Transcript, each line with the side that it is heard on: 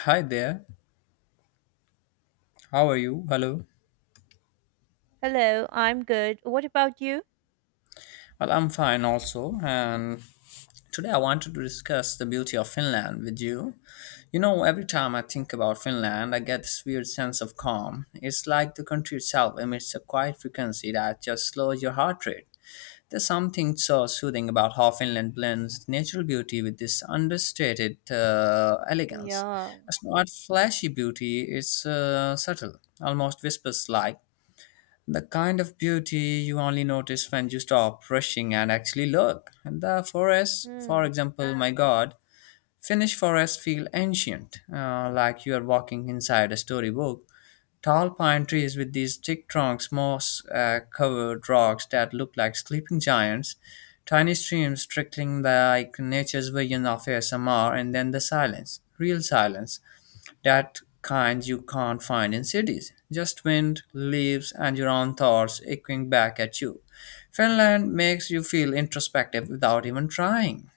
left: Hi there. How are you? Hello.
right: Hello, I'm good. What about you?
left: Well, I'm fine also. And today I wanted to discuss the beauty of Finland with you. You know, every time I think about Finland, I get this weird sense of calm. It's like the country itself emits a quiet frequency that just slows your heart rate. There's something so soothing about how Finland blends natural beauty with this understated elegance.
right: Yeah.
left: It's not flashy beauty, it's subtle, almost whispers like. The kind of beauty you only notice when you stop rushing and actually look. The forests, for
right: Hmm.
left: example, my god, Finnish forests feel ancient, like you are walking inside a storybook. Tall pine trees with these thick trunks, moss covered rocks that look like sleeping giants, tiny streams trickling like nature's vision of ASMR, and then the silence, real silence that kind you can't find in cities. Just wind, leaves, and your own thoughts echoing back at you. Finland makes you feel introspective without even trying.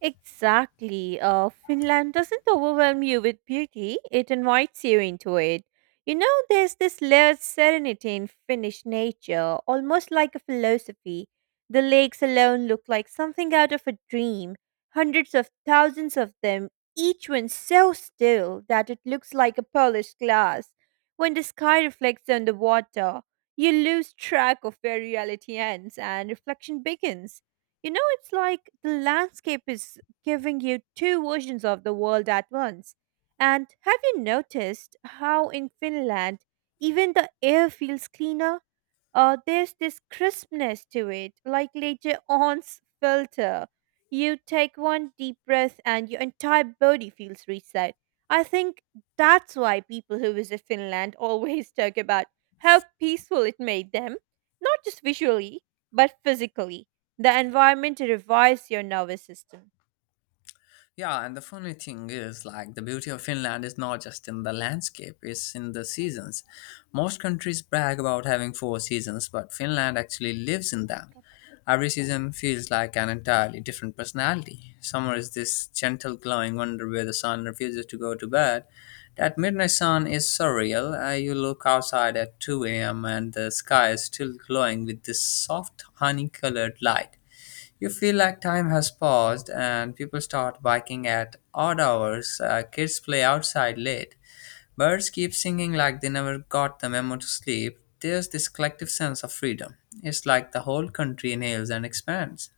right: Exactly. Finland doesn't overwhelm you with beauty, it invites you into it. You know, there's this layered serenity in Finnish nature, almost like a philosophy. The lakes alone look like something out of a dream. Hundreds of thousands of them, each one so still that it looks like a polished glass. When the sky reflects on the water, you lose track of where reality ends and reflection begins. You know, it's like the landscape is giving you two versions of the world at once. And have you noticed how in Finland, even the air feels cleaner? There's this crispness to it, like later on's filter. You take one deep breath and your entire body feels reset. I think that's why people who visit Finland always talk about how peaceful it made them, not just visually, but physically. The environment revives your nervous system.
left: Yeah, and the funny thing is, like, the beauty of Finland is not just in the landscape, it's in the seasons. Most countries brag about having four seasons, but Finland actually lives in them. Every season feels like an entirely different personality. Summer is this gentle, glowing wonder where the sun refuses to go to bed. That midnight sun is surreal. You look outside at 2 a.m., and the sky is still glowing with this soft, honey colored light. You feel like time has paused and people start biking at odd hours. Kids play outside late. Birds keep singing like they never got the memo to sleep. There's this collective sense of freedom. It's like the whole country inhales and expands.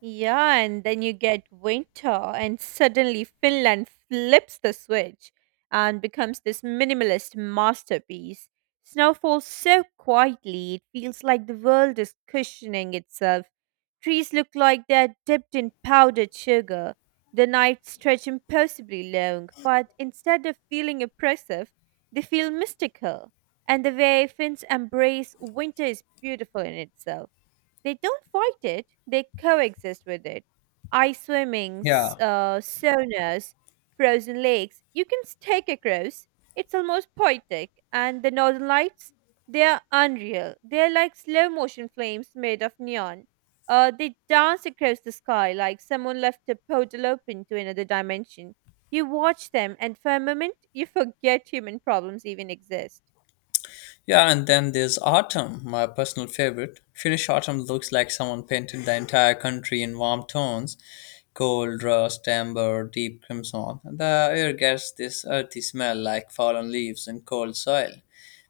right: Yeah, and then you get winter, and suddenly Finland flips the switch and becomes this minimalist masterpiece. Snow falls so quietly, it feels like the world is cushioning itself. Trees look like they're dipped in powdered sugar. The nights stretch impossibly long, but instead of feeling oppressive, they feel mystical. And the way Finns embrace winter is beautiful in itself. They don't fight it, they coexist with it. Ice swimming,
left: Yeah.
right: saunas, frozen lakes, you can take across. It's almost poetic. And the northern lights, they are unreal. They're like slow motion flames made of neon. They dance across the sky like someone left a portal open to another dimension. You watch them, and for a moment, you forget human problems even exist.
left: Yeah, and then there's autumn, my personal favorite. Finnish autumn looks like someone painted the entire country in warm tones: gold, rust, amber, deep crimson. The air gets this earthy smell like fallen leaves and cold soil.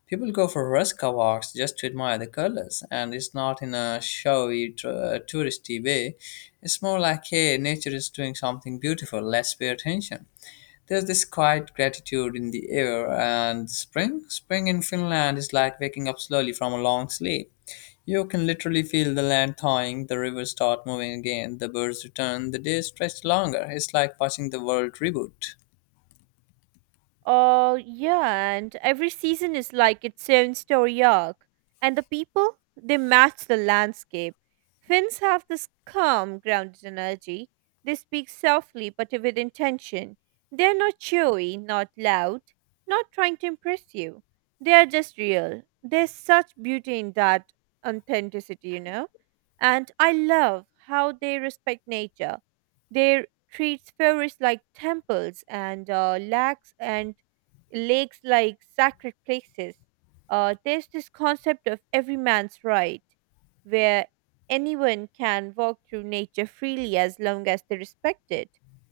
left: People go for Ruska walks just to admire the colors, and it's not in a showy, touristy way. It's more like, hey, nature is doing something beautiful, let's pay attention. There's this quiet gratitude in the air, and spring, spring in Finland is like waking up slowly from a long sleep. You can literally feel the land thawing, the rivers start moving again, the birds return, the days stretch longer. It's like watching the world reboot.
right: Yeah, and every season is like its own story arc. And the people, they match the landscape. Finns have this calm, grounded energy. They speak softly but with intention. They're not showy, not loud, not trying to impress you. They are just real. There's such beauty in that authenticity, you know? And I love how they respect nature. They're treats forests like temples and lakes and lakes like sacred places. There's this concept of every man's right, where anyone can walk through nature freely as long as they respect it.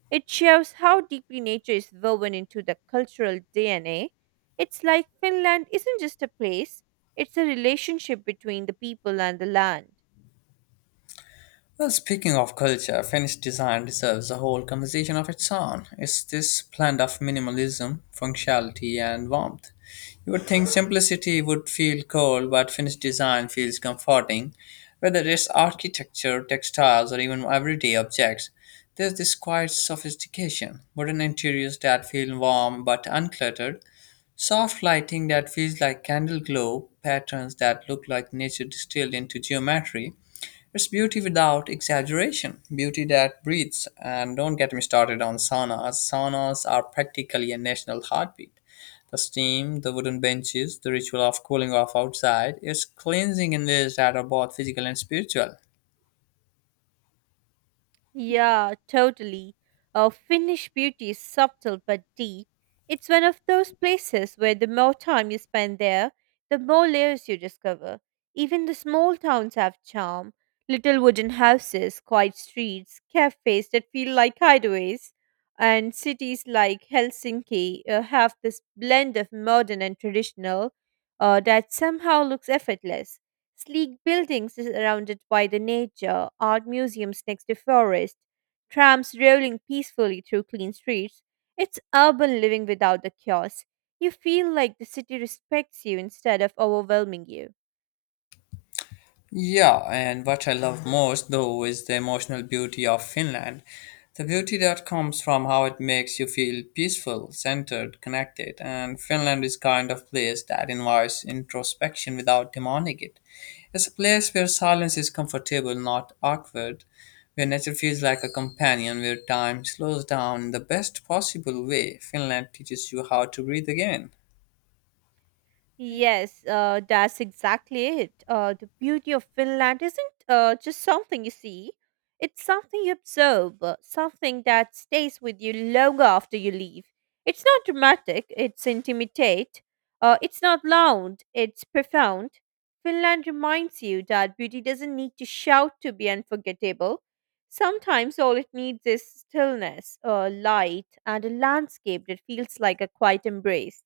right: It shows how deeply nature is woven into the cultural DNA. It's like Finland isn't just a place, it's a relationship between the people and the land.
left: Well, speaking of culture, Finnish design deserves a whole conversation of its own. It's this blend of minimalism, functionality, and warmth. You would think simplicity would feel cold, but Finnish design feels comforting. Whether it's architecture, textiles, or even everyday objects, there's this quiet sophistication, modern interiors that feel warm but uncluttered, soft lighting that feels like candle glow, patterns that look like nature distilled into geometry. It's beauty without exaggeration, beauty that breathes. And don't get me started on saunas. Saunas are practically a national heartbeat. The steam, the wooden benches, the ritual of cooling off outside, it's cleansing in ways that are both physical and spiritual.
right: Yeah, totally. Finnish beauty is subtle but deep. It's one of those places where the more time you spend there, the more layers you discover. Even the small towns have charm. Little wooden houses, quiet streets, cafes that feel like hideaways, and cities like Helsinki have this blend of modern and traditional that somehow looks effortless. Sleek buildings surrounded by the nature, art museums next to forest, trams rolling peacefully through clean streets. It's urban living without the chaos. You feel like the city respects you instead of overwhelming you.
left: Yeah, and what I love most though is the emotional beauty of Finland. The beauty that comes from how it makes you feel peaceful, centered, connected, and Finland is kind of place that invites introspection without demanding it. It's a place where silence is comfortable, not awkward, where nature feels like a companion, where time slows down in the best possible way. Finland teaches you how to breathe again.
right: Yes, that's exactly it. The beauty of Finland isn't just something you see, it's something you observe, something that stays with you long after you leave. It's not dramatic, it's intimate. It's not loud, it's profound. Finland reminds you that beauty doesn't need to shout to be unforgettable. Sometimes all it needs is stillness, light, and a landscape that feels like a quiet embrace.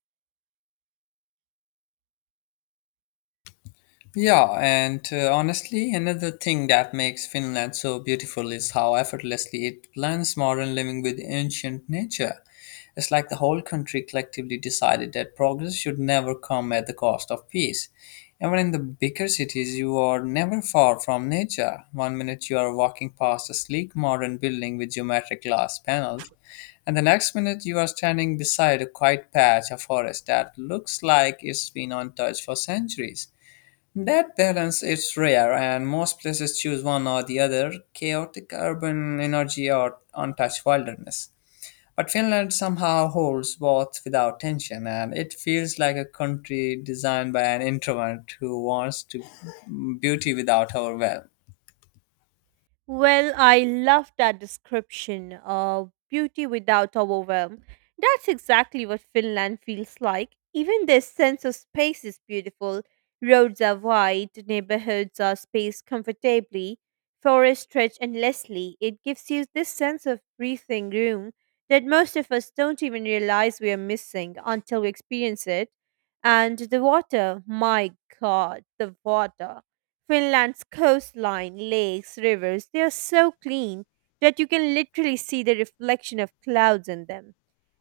left: Yeah, and honestly, another thing that makes Finland so beautiful is how effortlessly it blends modern living with ancient nature. It's like the whole country collectively decided that progress should never come at the cost of peace. Even in the bigger cities, you are never far from nature. One minute you are walking past a sleek modern building with geometric glass panels, and the next minute you are standing beside a quiet patch of forest that looks like it's been untouched for centuries. That balance is rare, and most places choose one or the other: chaotic urban energy or untouched wilderness. But Finland somehow holds both without tension, and it feels like a country designed by an introvert who wants to beauty without overwhelm.
right: Well, I love that description of beauty without overwhelm. That's exactly what Finland feels like. Even their sense of space is beautiful. Roads are wide, neighborhoods are spaced comfortably, forests stretch endlessly. It gives you this sense of breathing room that most of us don't even realize we are missing until we experience it. And the water, my god, the water. Finland's coastline, lakes, rivers, they are so clean that you can literally see the reflection of clouds in them.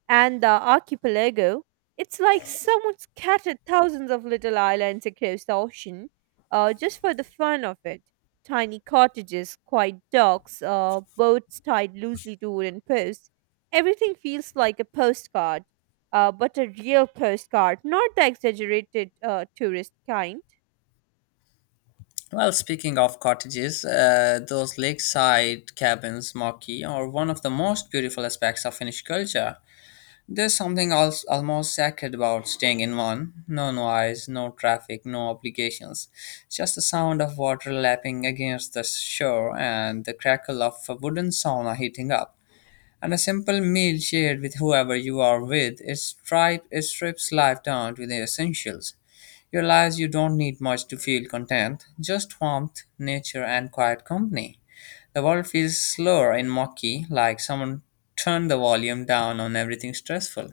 right: And the archipelago, it's like someone scattered thousands of little islands across the ocean just for the fun of it. Tiny cottages, quiet docks, boats tied loosely to wooden posts. Everything feels like a postcard, but a real postcard, not the exaggerated tourist kind.
left: Well, speaking of cottages, those lakeside cabins, Maki, are one of the most beautiful aspects of Finnish culture. There's something else almost sacred about staying in one. No noise, no traffic, no obligations. Just the sound of water lapping against the shore and the crackle of a wooden sauna heating up. And a simple meal shared with whoever you are with, it strips life down to the essentials. You realize you don't need much to feel content, just warmth, nature, and quiet company. The world feels slower and mucky, like someone turned the volume down on everything stressful.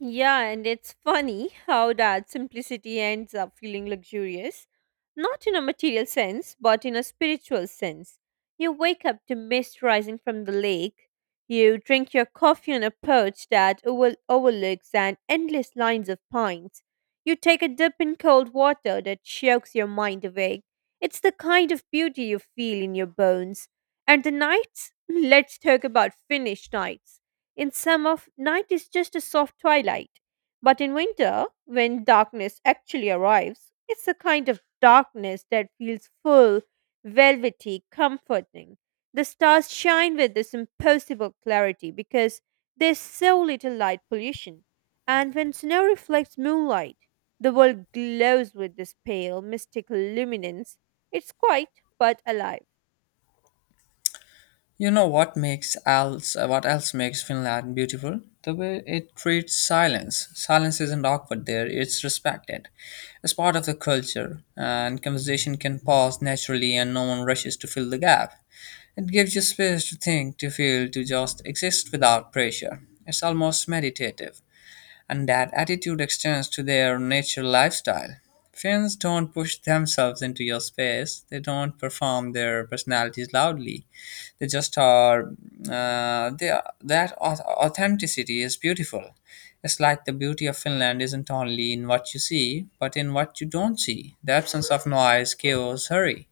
right: Yeah, and it's funny how that simplicity ends up feeling luxurious, not in a material sense, but in a spiritual sense. You wake up to mist rising from the lake. You drink your coffee on a perch that overlooks an endless lines of pines. You take a dip in cold water that chokes your mind awake. It's the kind of beauty you feel in your bones. And the nights? Let's talk about Finnish nights. In summer, night is just a soft twilight. But in winter, when darkness actually arrives, it's a kind of darkness that feels full, velvety, comforting. The stars shine with this impossible clarity because there's so little light pollution. And when snow reflects moonlight, the world glows with this pale, mystical luminance. It's quiet but alive.
left: You know what makes else what else makes Finland beautiful? The way it treats silence. Silence isn't awkward there; it's respected. It's part of the culture, and conversation can pause naturally, and no one rushes to fill the gap. It gives you space to think, to feel, to just exist without pressure. It's almost meditative, and that attitude extends to their nature lifestyle. Finns don't push themselves into your space, they don't perform their personalities loudly. They just are, they are that authenticity is beautiful. It's like the beauty of Finland isn't only in what you see, but in what you don't see: the absence of noise, chaos, hurry.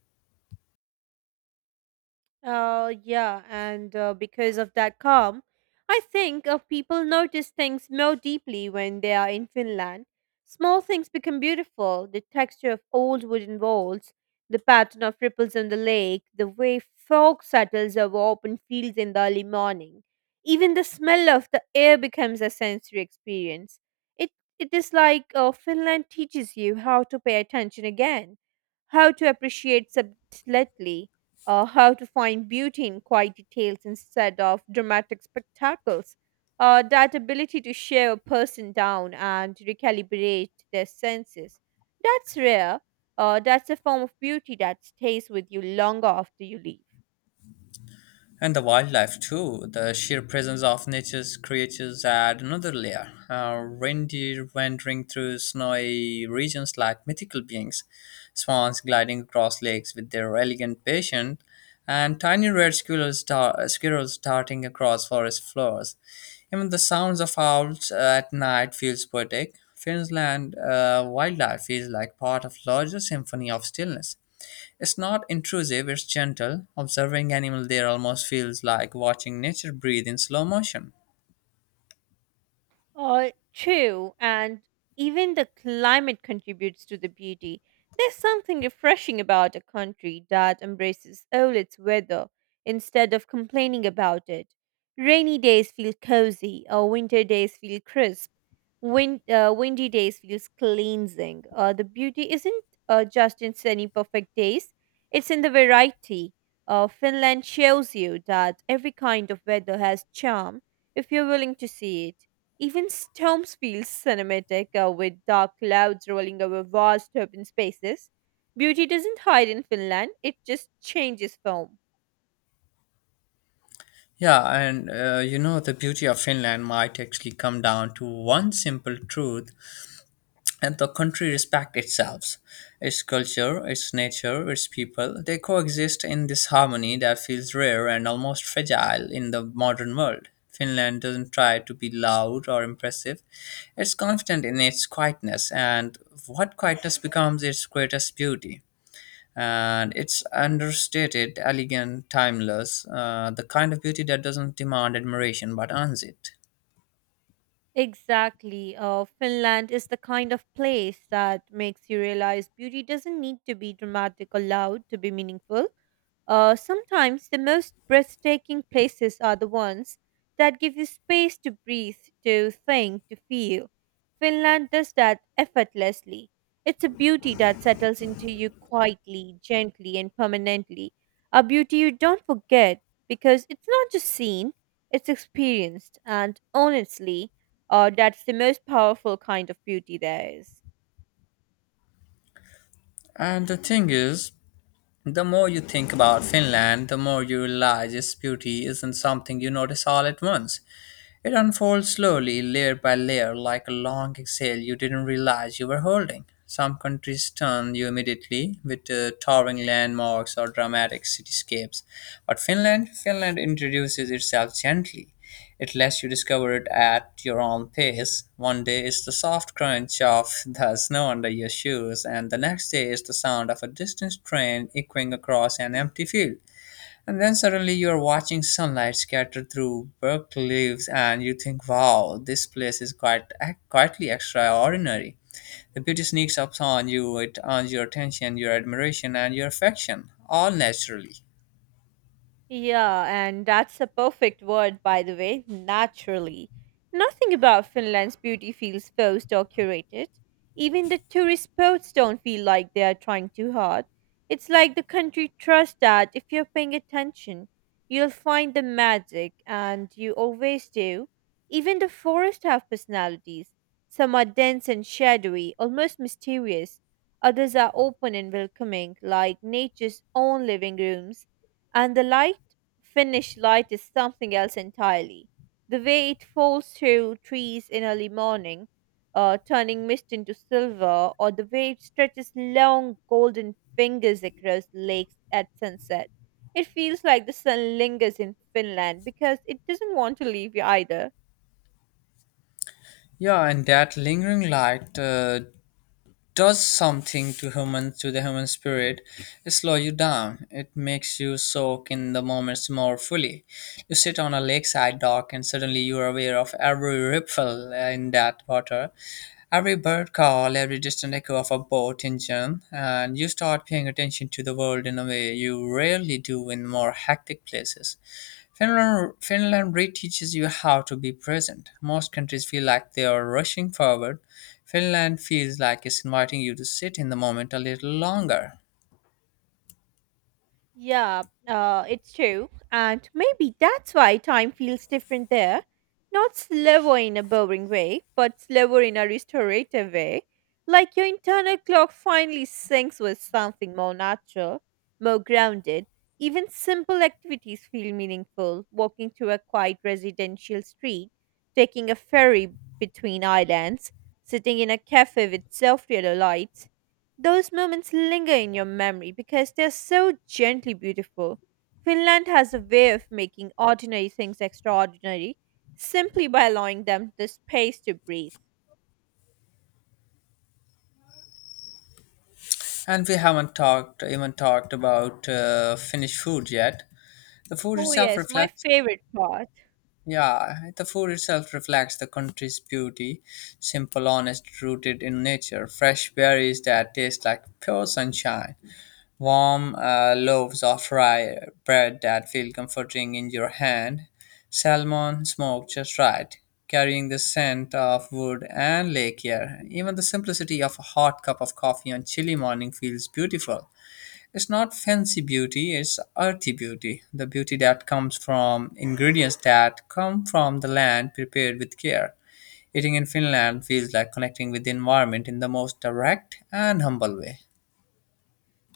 right: Yeah, and because of that calm, I think people notice things more deeply when they are in Finland. Small things become beautiful the texture of old wooden walls, the pattern of ripples on the lake, the way fog settles over open fields in the early morning. Even the smell of the air becomes a sensory experience. It, it is like Finland teaches you how to pay attention again, how to appreciate subtly how to find beauty in quiet details instead of dramatic spectacles. That ability to share a person down and recalibrate their senses. That's rare. That's a form of beauty that stays with you longer after you leave.
left: And the wildlife too. The sheer presence of nature's creatures add another layer. Reindeer wandering through snowy regions like mythical beings, swans gliding across lakes with their elegant patience, and tiny red squirrels, squirrels darting across forest floors. Even the sounds of owls at night feels poetic. Finland wildlife is like part of larger symphony of stillness. It's not intrusive, it's gentle. Observing animal there almost feels like watching nature breathe in slow motion.
right: True, and even the climate contributes to the beauty. There's something refreshing about a country that embraces all its weather instead of complaining about it. Rainy days feel cozy, or winter days feel crisp. Windy days feels cleansing. The beauty isn't just in sunny perfect days; it's in the variety. Finland shows you that every kind of weather has charm if you're willing to see it. Even storms feel cinematic with dark clouds rolling over vast open spaces. Beauty doesn't hide in Finland, it just changes form.
left: Yeah, and you know, the beauty of Finland might actually come down to one simple truth, and the country respect itself, its culture, its nature, its people. They coexist in this harmony that feels rare and almost fragile in the modern world. Finland doesn't try to be loud or impressive, it's confident in its quietness, and what quietness becomes its greatest beauty. And it's understated, elegant, timeless, the kind of beauty that doesn't demand admiration but earns it.
right: Exactly. Finland is the kind of place that makes you realize beauty doesn't need to be dramatic or loud to be meaningful. Sometimes the most breathtaking places are the ones that give you space to breathe, to think, to feel. Finland does that effortlessly. It's a beauty that settles into you quietly, gently, and permanently. A beauty you don't forget because it's not just seen, it's experienced. And honestly, that's the most powerful kind of beauty there is.
left: And the thing is, the more you think about Finland, the more you realize its beauty isn't something you notice all at once. It unfolds slowly, layer by layer, like a long exhale you didn't realize you were holding. Some countries stun you immediately with towering landmarks or dramatic cityscapes, but Finland introduces itself gently. It lets you discover it at your own pace. One day is the soft crunch of the snow under your shoes, and the next day is the sound of a distant train echoing across an empty field. And then suddenly you're watching sunlight scattered through bark leaves, and you think, "Wow, this place is quite quietly extraordinary." The beauty sneaks up on you; it earns your attention, your admiration, and your affection, all naturally.
right: Yeah, and that's a perfect word, by the way, naturally. Nothing about Finland's beauty feels forced or curated. Even the tourist spots don't feel like they are trying too hard. It's like the country trusts that if you're paying attention, you'll find the magic, and you always do. Even the forests have personalities. Some are dense and shadowy, almost mysterious. Others are open and welcoming, like nature's own living rooms. And the light finish light is something else entirely. The way it falls through trees in early morning, turning mist into silver, or the way it stretches long golden fingers across lakes at sunset. It feels like the sun lingers in Finland because it doesn't want to leave you either.
left: Yeah, and that lingering light does something to human to the human spirit. It slows you down. It makes you soak in the moments more fully. You sit on a lakeside dock, and suddenly you are aware of every ripple in that water. Every bird call, every distant echo of a boat engine, and you start paying attention to the world in a way you rarely do in more hectic places. Finland reteaches you how to be present. Most countries feel like they are rushing forward. Finland feels like it's inviting you to sit in the moment a little longer.
right: Yeah, it's true. And maybe that's why time feels different there. Not slower in a boring way, but slower in a restorative way. Like your internal clock finally syncs with something more natural, more grounded. Even simple activities feel meaningful. Walking through a quiet residential street, taking a ferry between islands, sitting in a cafe with soft yellow lights those moments linger in your memory because they're so gently beautiful. Finland has a way of making ordinary things extraordinary simply by allowing them the space to breathe.
left: And we haven't talked about Finnish food yet. The food
right: Oh,
left: itself
right: yes, my
left: reflects.
right: favorite part.
left: Yeah, the food itself reflects the country's beauty. Simple, honest, rooted in nature. Fresh berries that taste like pure sunshine. Warm loaves of rye bread that feel comforting in your hand. Salmon smoked just right, carrying the scent of wood and lake air. Even the simplicity of a hot cup of coffee on chilly morning feels beautiful. It's not fancy beauty, it's earthy beauty, the beauty that comes from ingredients that come from the land prepared with care. Eating in Finland feels like connecting with the environment in the most direct and humble way.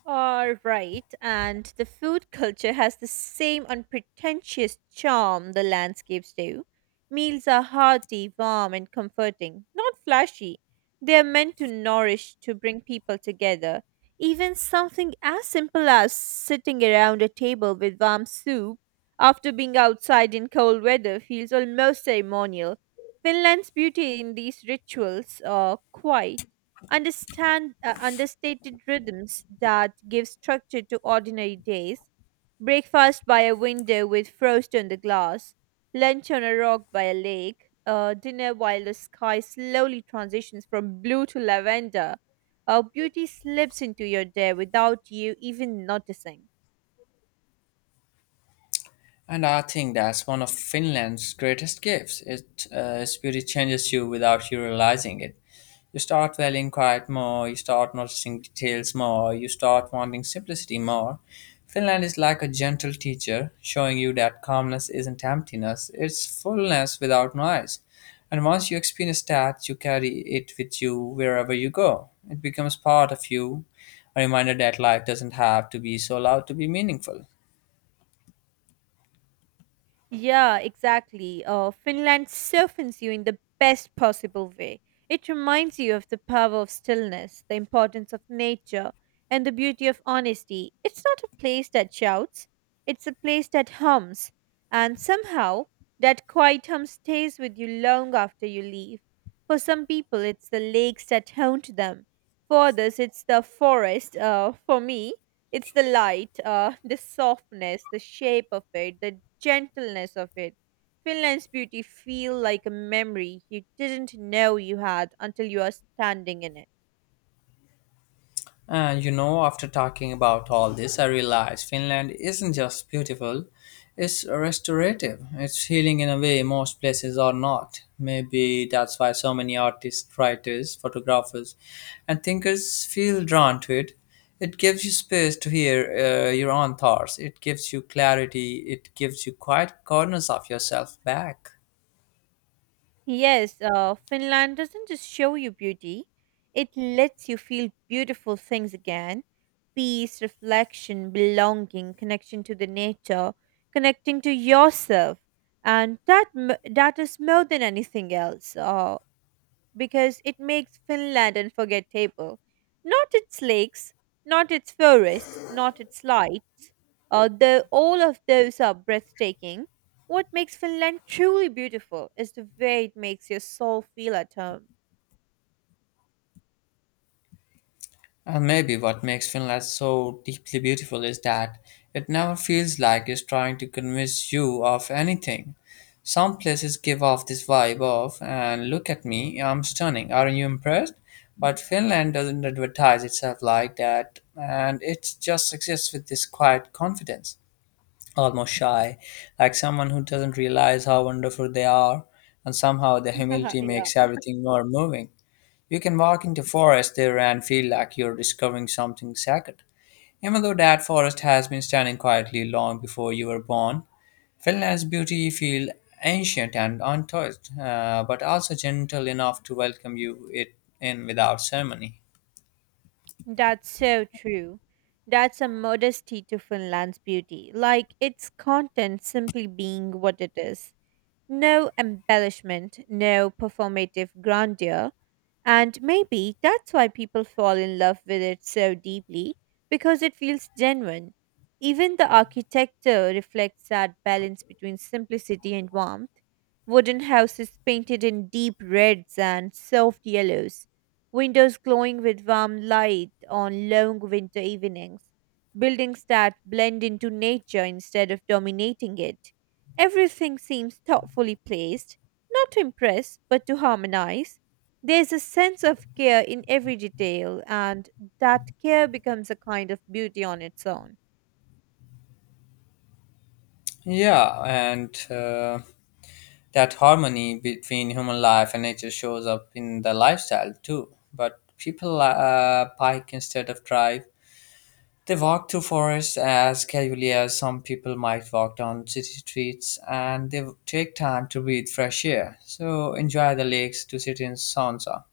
right: All right, and the food culture has the same unpretentious charm the landscapes do. Meals are hearty, warm, and comforting, not flashy. They are meant to nourish, to bring people together. Even something as simple as sitting around a table with warm soup after being outside in cold weather feels almost ceremonial. Finland's beauty in these rituals are quiet understand understated rhythms that give structure to ordinary days breakfast by a window with frost on the glass lunch on a rock by a lake dinner while the sky slowly transitions from blue to lavender beauty slips into your day without you even noticing.
left: And I think that's one of Finland's greatest gifts. Its beauty changes you without you realizing it. You start valuing quiet more, you start noticing details more, you start wanting simplicity more. Finland is like a gentle teacher, showing you that calmness isn't emptiness, it's fullness without noise. And once you experience that, you carry it with you wherever you go. It becomes part of you, a reminder that life doesn't have to be so loud to be meaningful.
right: Yeah, exactly. Finland softens you in the best possible way. It reminds you of the power of stillness, the importance of nature, and the beauty of honesty. It's not a place that shouts, it's a place that hums. And somehow, that quiet hum stays with you long after you leave. For some people, it's the lakes that haunt them. For others, it's the forest. For me, it's the light, the softness, the shape of it, the gentleness of it. Finland's beauty feel like a memory you didn't know you had until you are standing in it.
left: And you know, after talking about all this, I realized Finland isn't just beautiful, it's restorative. It's healing in a way most places are not. Maybe that's why so many artists, writers, photographers, and thinkers feel drawn to it. It gives you space to hear your own thoughts, it gives you clarity, it gives you quiet corners of yourself back.
right: Yes, Finland doesn't just show you beauty; it lets you feel beautiful things again. Peace, reflection, belonging, connection to the nature, connecting to yourself, and that is more than anything else. Because it makes Finland unforgettable. Not its lakes, not its forests, not its lights, although all of those are breathtaking. What makes Finland truly beautiful is the way it makes your soul feel at home.
left: And maybe what makes Finland so deeply beautiful is that it never feels like it's trying to convince you of anything. Some places give off this vibe of, and look at me, I'm stunning, aren't you impressed? But Finland doesn't advertise itself like that, and it just exists with this quiet confidence, almost shy, like someone who doesn't realize how wonderful they are, and somehow the humility
right: Yeah.
left: makes everything more moving. You can walk into forest there and feel like you're discovering something sacred, even though that forest has been standing quietly long before you were born. Finland's beauty feel ancient and untouched, but also gentle enough to welcome you it in without ceremony.
right: That's so true. That's a modesty to Finland's beauty, like its content simply being what it is. No embellishment, no performative grandeur. And maybe that's why people fall in love with it so deeply, because it feels genuine. Even the architecture reflects that balance between simplicity and warmth. Wooden houses painted in deep reds and soft yellows, windows glowing with warm light on long winter evenings, buildings that blend into nature instead of dominating it. Everything seems thoughtfully placed, not to impress, but to harmonize. There's a sense of care in every detail, and that care becomes a kind of beauty on its own.
left: Yeah, and that harmony between human life and nature shows up in the lifestyle too. But people bike instead of drive. They walk through forests as casually as some people might walk down city streets, and they take time to breathe fresh air. So enjoy the lakes to sit in sauna.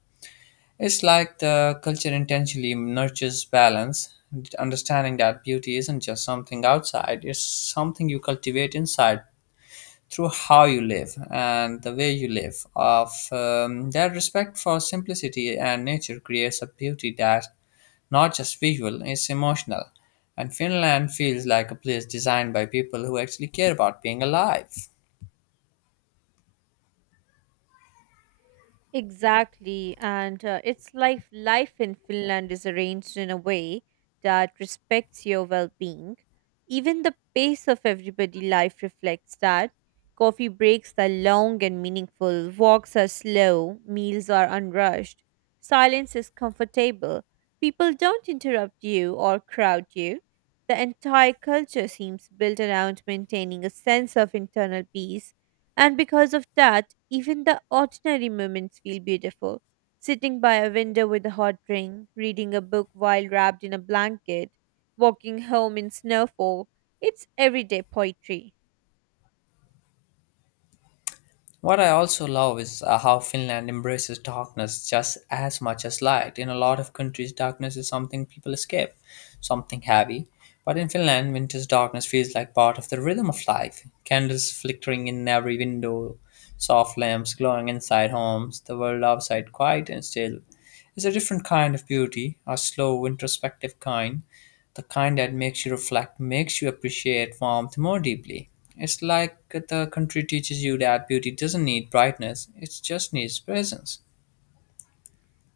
left: It's like the culture intentionally nurtures balance, understanding that beauty isn't just something outside, it's something you cultivate inside through how you live and the way you live. Of their respect for simplicity and nature creates a beauty that not just visual, it's emotional. And Finland feels like a place designed by people who actually care about being alive.
right: Exactly, and it's like life in Finland is arranged in a way that respects your well-being. Even the pace of everybody life reflects that. Coffee breaks are long and meaningful, walks are slow, meals are unrushed, silence is comfortable. People don't interrupt you or crowd you. The entire culture seems built around maintaining a sense of internal peace, and because of that, even the ordinary moments feel beautiful. Sitting by a window with a hot drink, reading a book while wrapped in a blanket, walking home in snowfall, it's everyday poetry.
left: What I also love is how Finland embraces darkness just as much as light. In a lot of countries, darkness is something people escape, something heavy. But in Finland, winter's darkness feels like part of the rhythm of life. Candles flickering in every window, soft lamps glowing inside homes, the world outside quiet and still. It's a different kind of beauty, a slow, introspective kind, the kind that makes you reflect, makes you appreciate warmth more deeply. It's like the country teaches you that beauty doesn't need brightness, it just needs presence.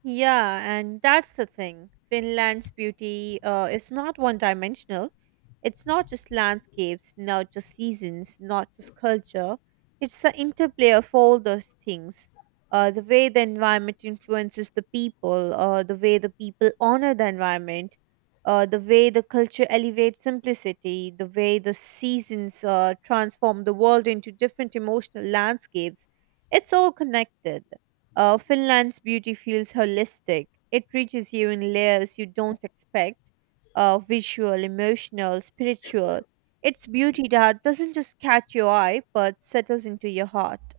right: Yeah, and that's the thing. Finland's beauty is not one dimensional. It's not just landscapes, not just seasons, not just culture. It's the interplay of all those things. The way the environment influences the people, the way the people honor the environment, the way the culture elevates simplicity, the way the seasons transform the world into different emotional landscapes. It's all connected. Finland's beauty feels holistic. It reaches you in layers you don't expect: visual, emotional, spiritual. It's beauty that doesn't just catch your eye but settles into your heart.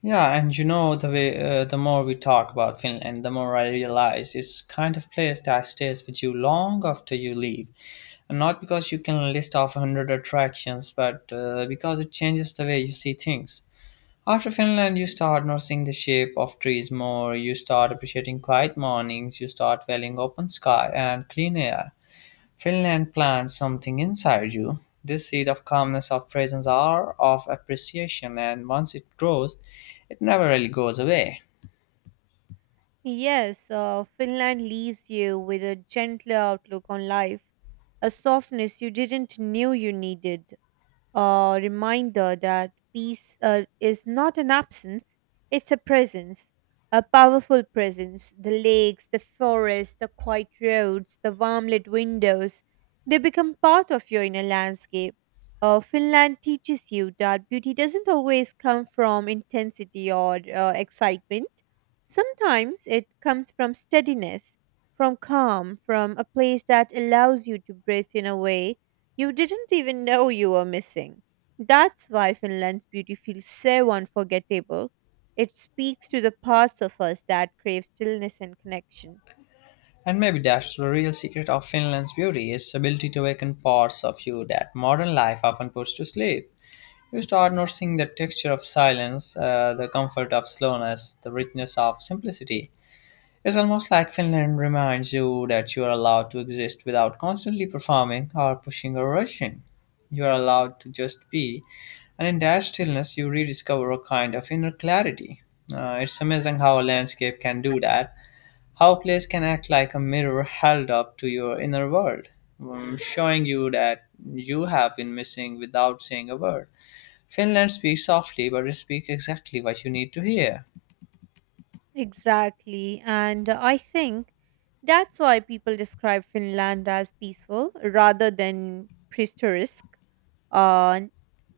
left: Yeah, and you know the way, the more we talk about Finland, the more I realize it's kind of place that stays with you long after you leave. And not because you can list off a hundred attractions, but because it changes the way you see things. After Finland, you start noticing the shape of trees more, you start appreciating quiet mornings, you start valuing open sky and clean air. Finland plants something inside you. This seed of calmness, of presence, or of appreciation, and once it grows, it never really goes away.
right: Yes, Finland leaves you with a gentler outlook on life, a softness you didn't knew you needed, a reminder that peace is not an absence, it's a presence, a powerful presence. The lakes, the forests, the quiet roads, the warm lit windows, they become part of your inner landscape. Finland teaches you that beauty doesn't always come from intensity or excitement. Sometimes it comes from steadiness, from calm, from a place that allows you to breathe in a way you didn't even know you were missing. That's why Finland's beauty feels so unforgettable. It speaks to the parts of us that crave stillness and connection.
left: And maybe that's the real secret of Finland's beauty, its ability to awaken parts of you that modern life often puts to sleep. You start noticing the texture of silence, the comfort of slowness, the richness of simplicity. It's almost like Finland reminds you that you are allowed to exist without constantly performing or pushing or rushing. You are allowed to just be, and in that stillness, you rediscover a kind of inner clarity. It's amazing how a landscape can do that, how a place can act like a mirror held up to your inner world, showing you that you have been missing without saying a word. Finland speaks softly, but it speaks exactly what you need to hear.
right: Exactly, and I think that's why people describe Finland as peaceful rather than picturesque. Uh,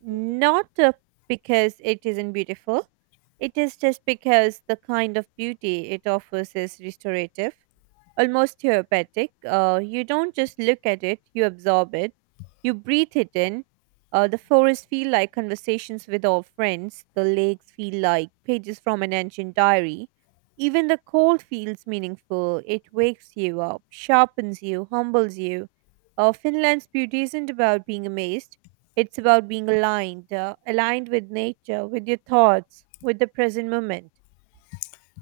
right: not because it isn't beautiful, it is just because the kind of beauty it offers is restorative, almost therapeutic. You don't just look at it, you absorb it, you breathe it in. The forests feel like conversations with old friends, the lakes feel like pages from an ancient diary. Even the cold feels meaningful. It wakes you up, sharpens you, humbles you. Finland's beauty isn't about being amazed. It's about being aligned, aligned with nature, with your thoughts, with the present moment.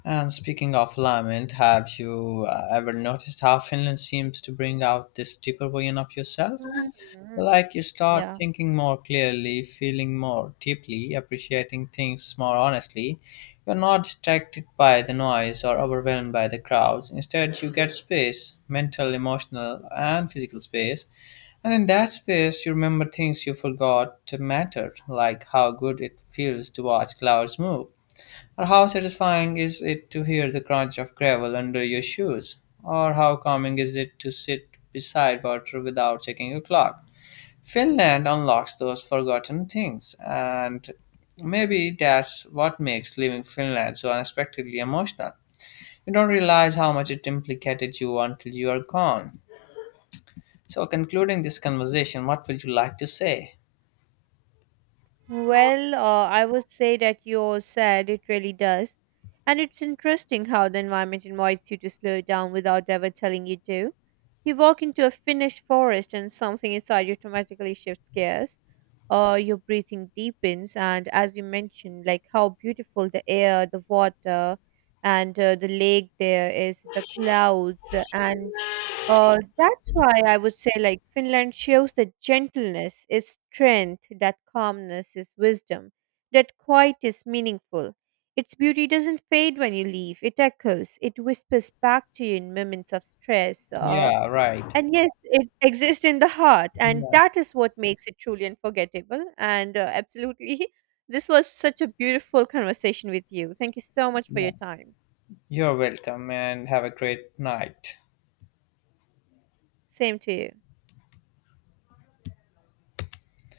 left: And speaking of lament, have you ever noticed how Finland seems to bring out this deeper version of yourself?
right: Mhm.
left: Like you start
right: Yeah.
left: thinking more clearly, feeling more deeply, appreciating things more honestly. You're not distracted by the noise or overwhelmed by the crowds. Instead, you get space, mental, emotional, and physical space. And in that space, you remember things you forgot mattered, like how good it feels to watch clouds move, or how satisfying is it to hear the crunch of gravel under your shoes? Or how calming is it to sit beside water without checking your clock? Finland unlocks those forgotten things, and maybe that's what makes leaving Finland so unexpectedly emotional. You don't realize how much it implicated you until you are gone. So, concluding this conversation, what would you like to say?
right: Well, I would say that you're sad, it really does. And it's interesting how the environment invites you to slow down without ever telling you to. You walk into a finished forest and something inside you automatically shifts gears. Your breathing deepens, and as you mentioned, like how beautiful the air, the water, and the lake there is, the clouds, and that's why I would say, like, Finland shows that gentleness is strength, that calmness is wisdom, that quiet is meaningful. Its beauty doesn't fade when you leave, it echoes, it whispers back to you in moments of stress. Uh,
left: Yeah, right.
right: and yes, it exists in the heart, and
left: Yeah,
right: that is what makes it truly unforgettable. And absolutely, this was such a beautiful conversation with you. Thank you so much for
left: yeah.
right: your time.
left: You're welcome, and have a great night.
right: Same to you.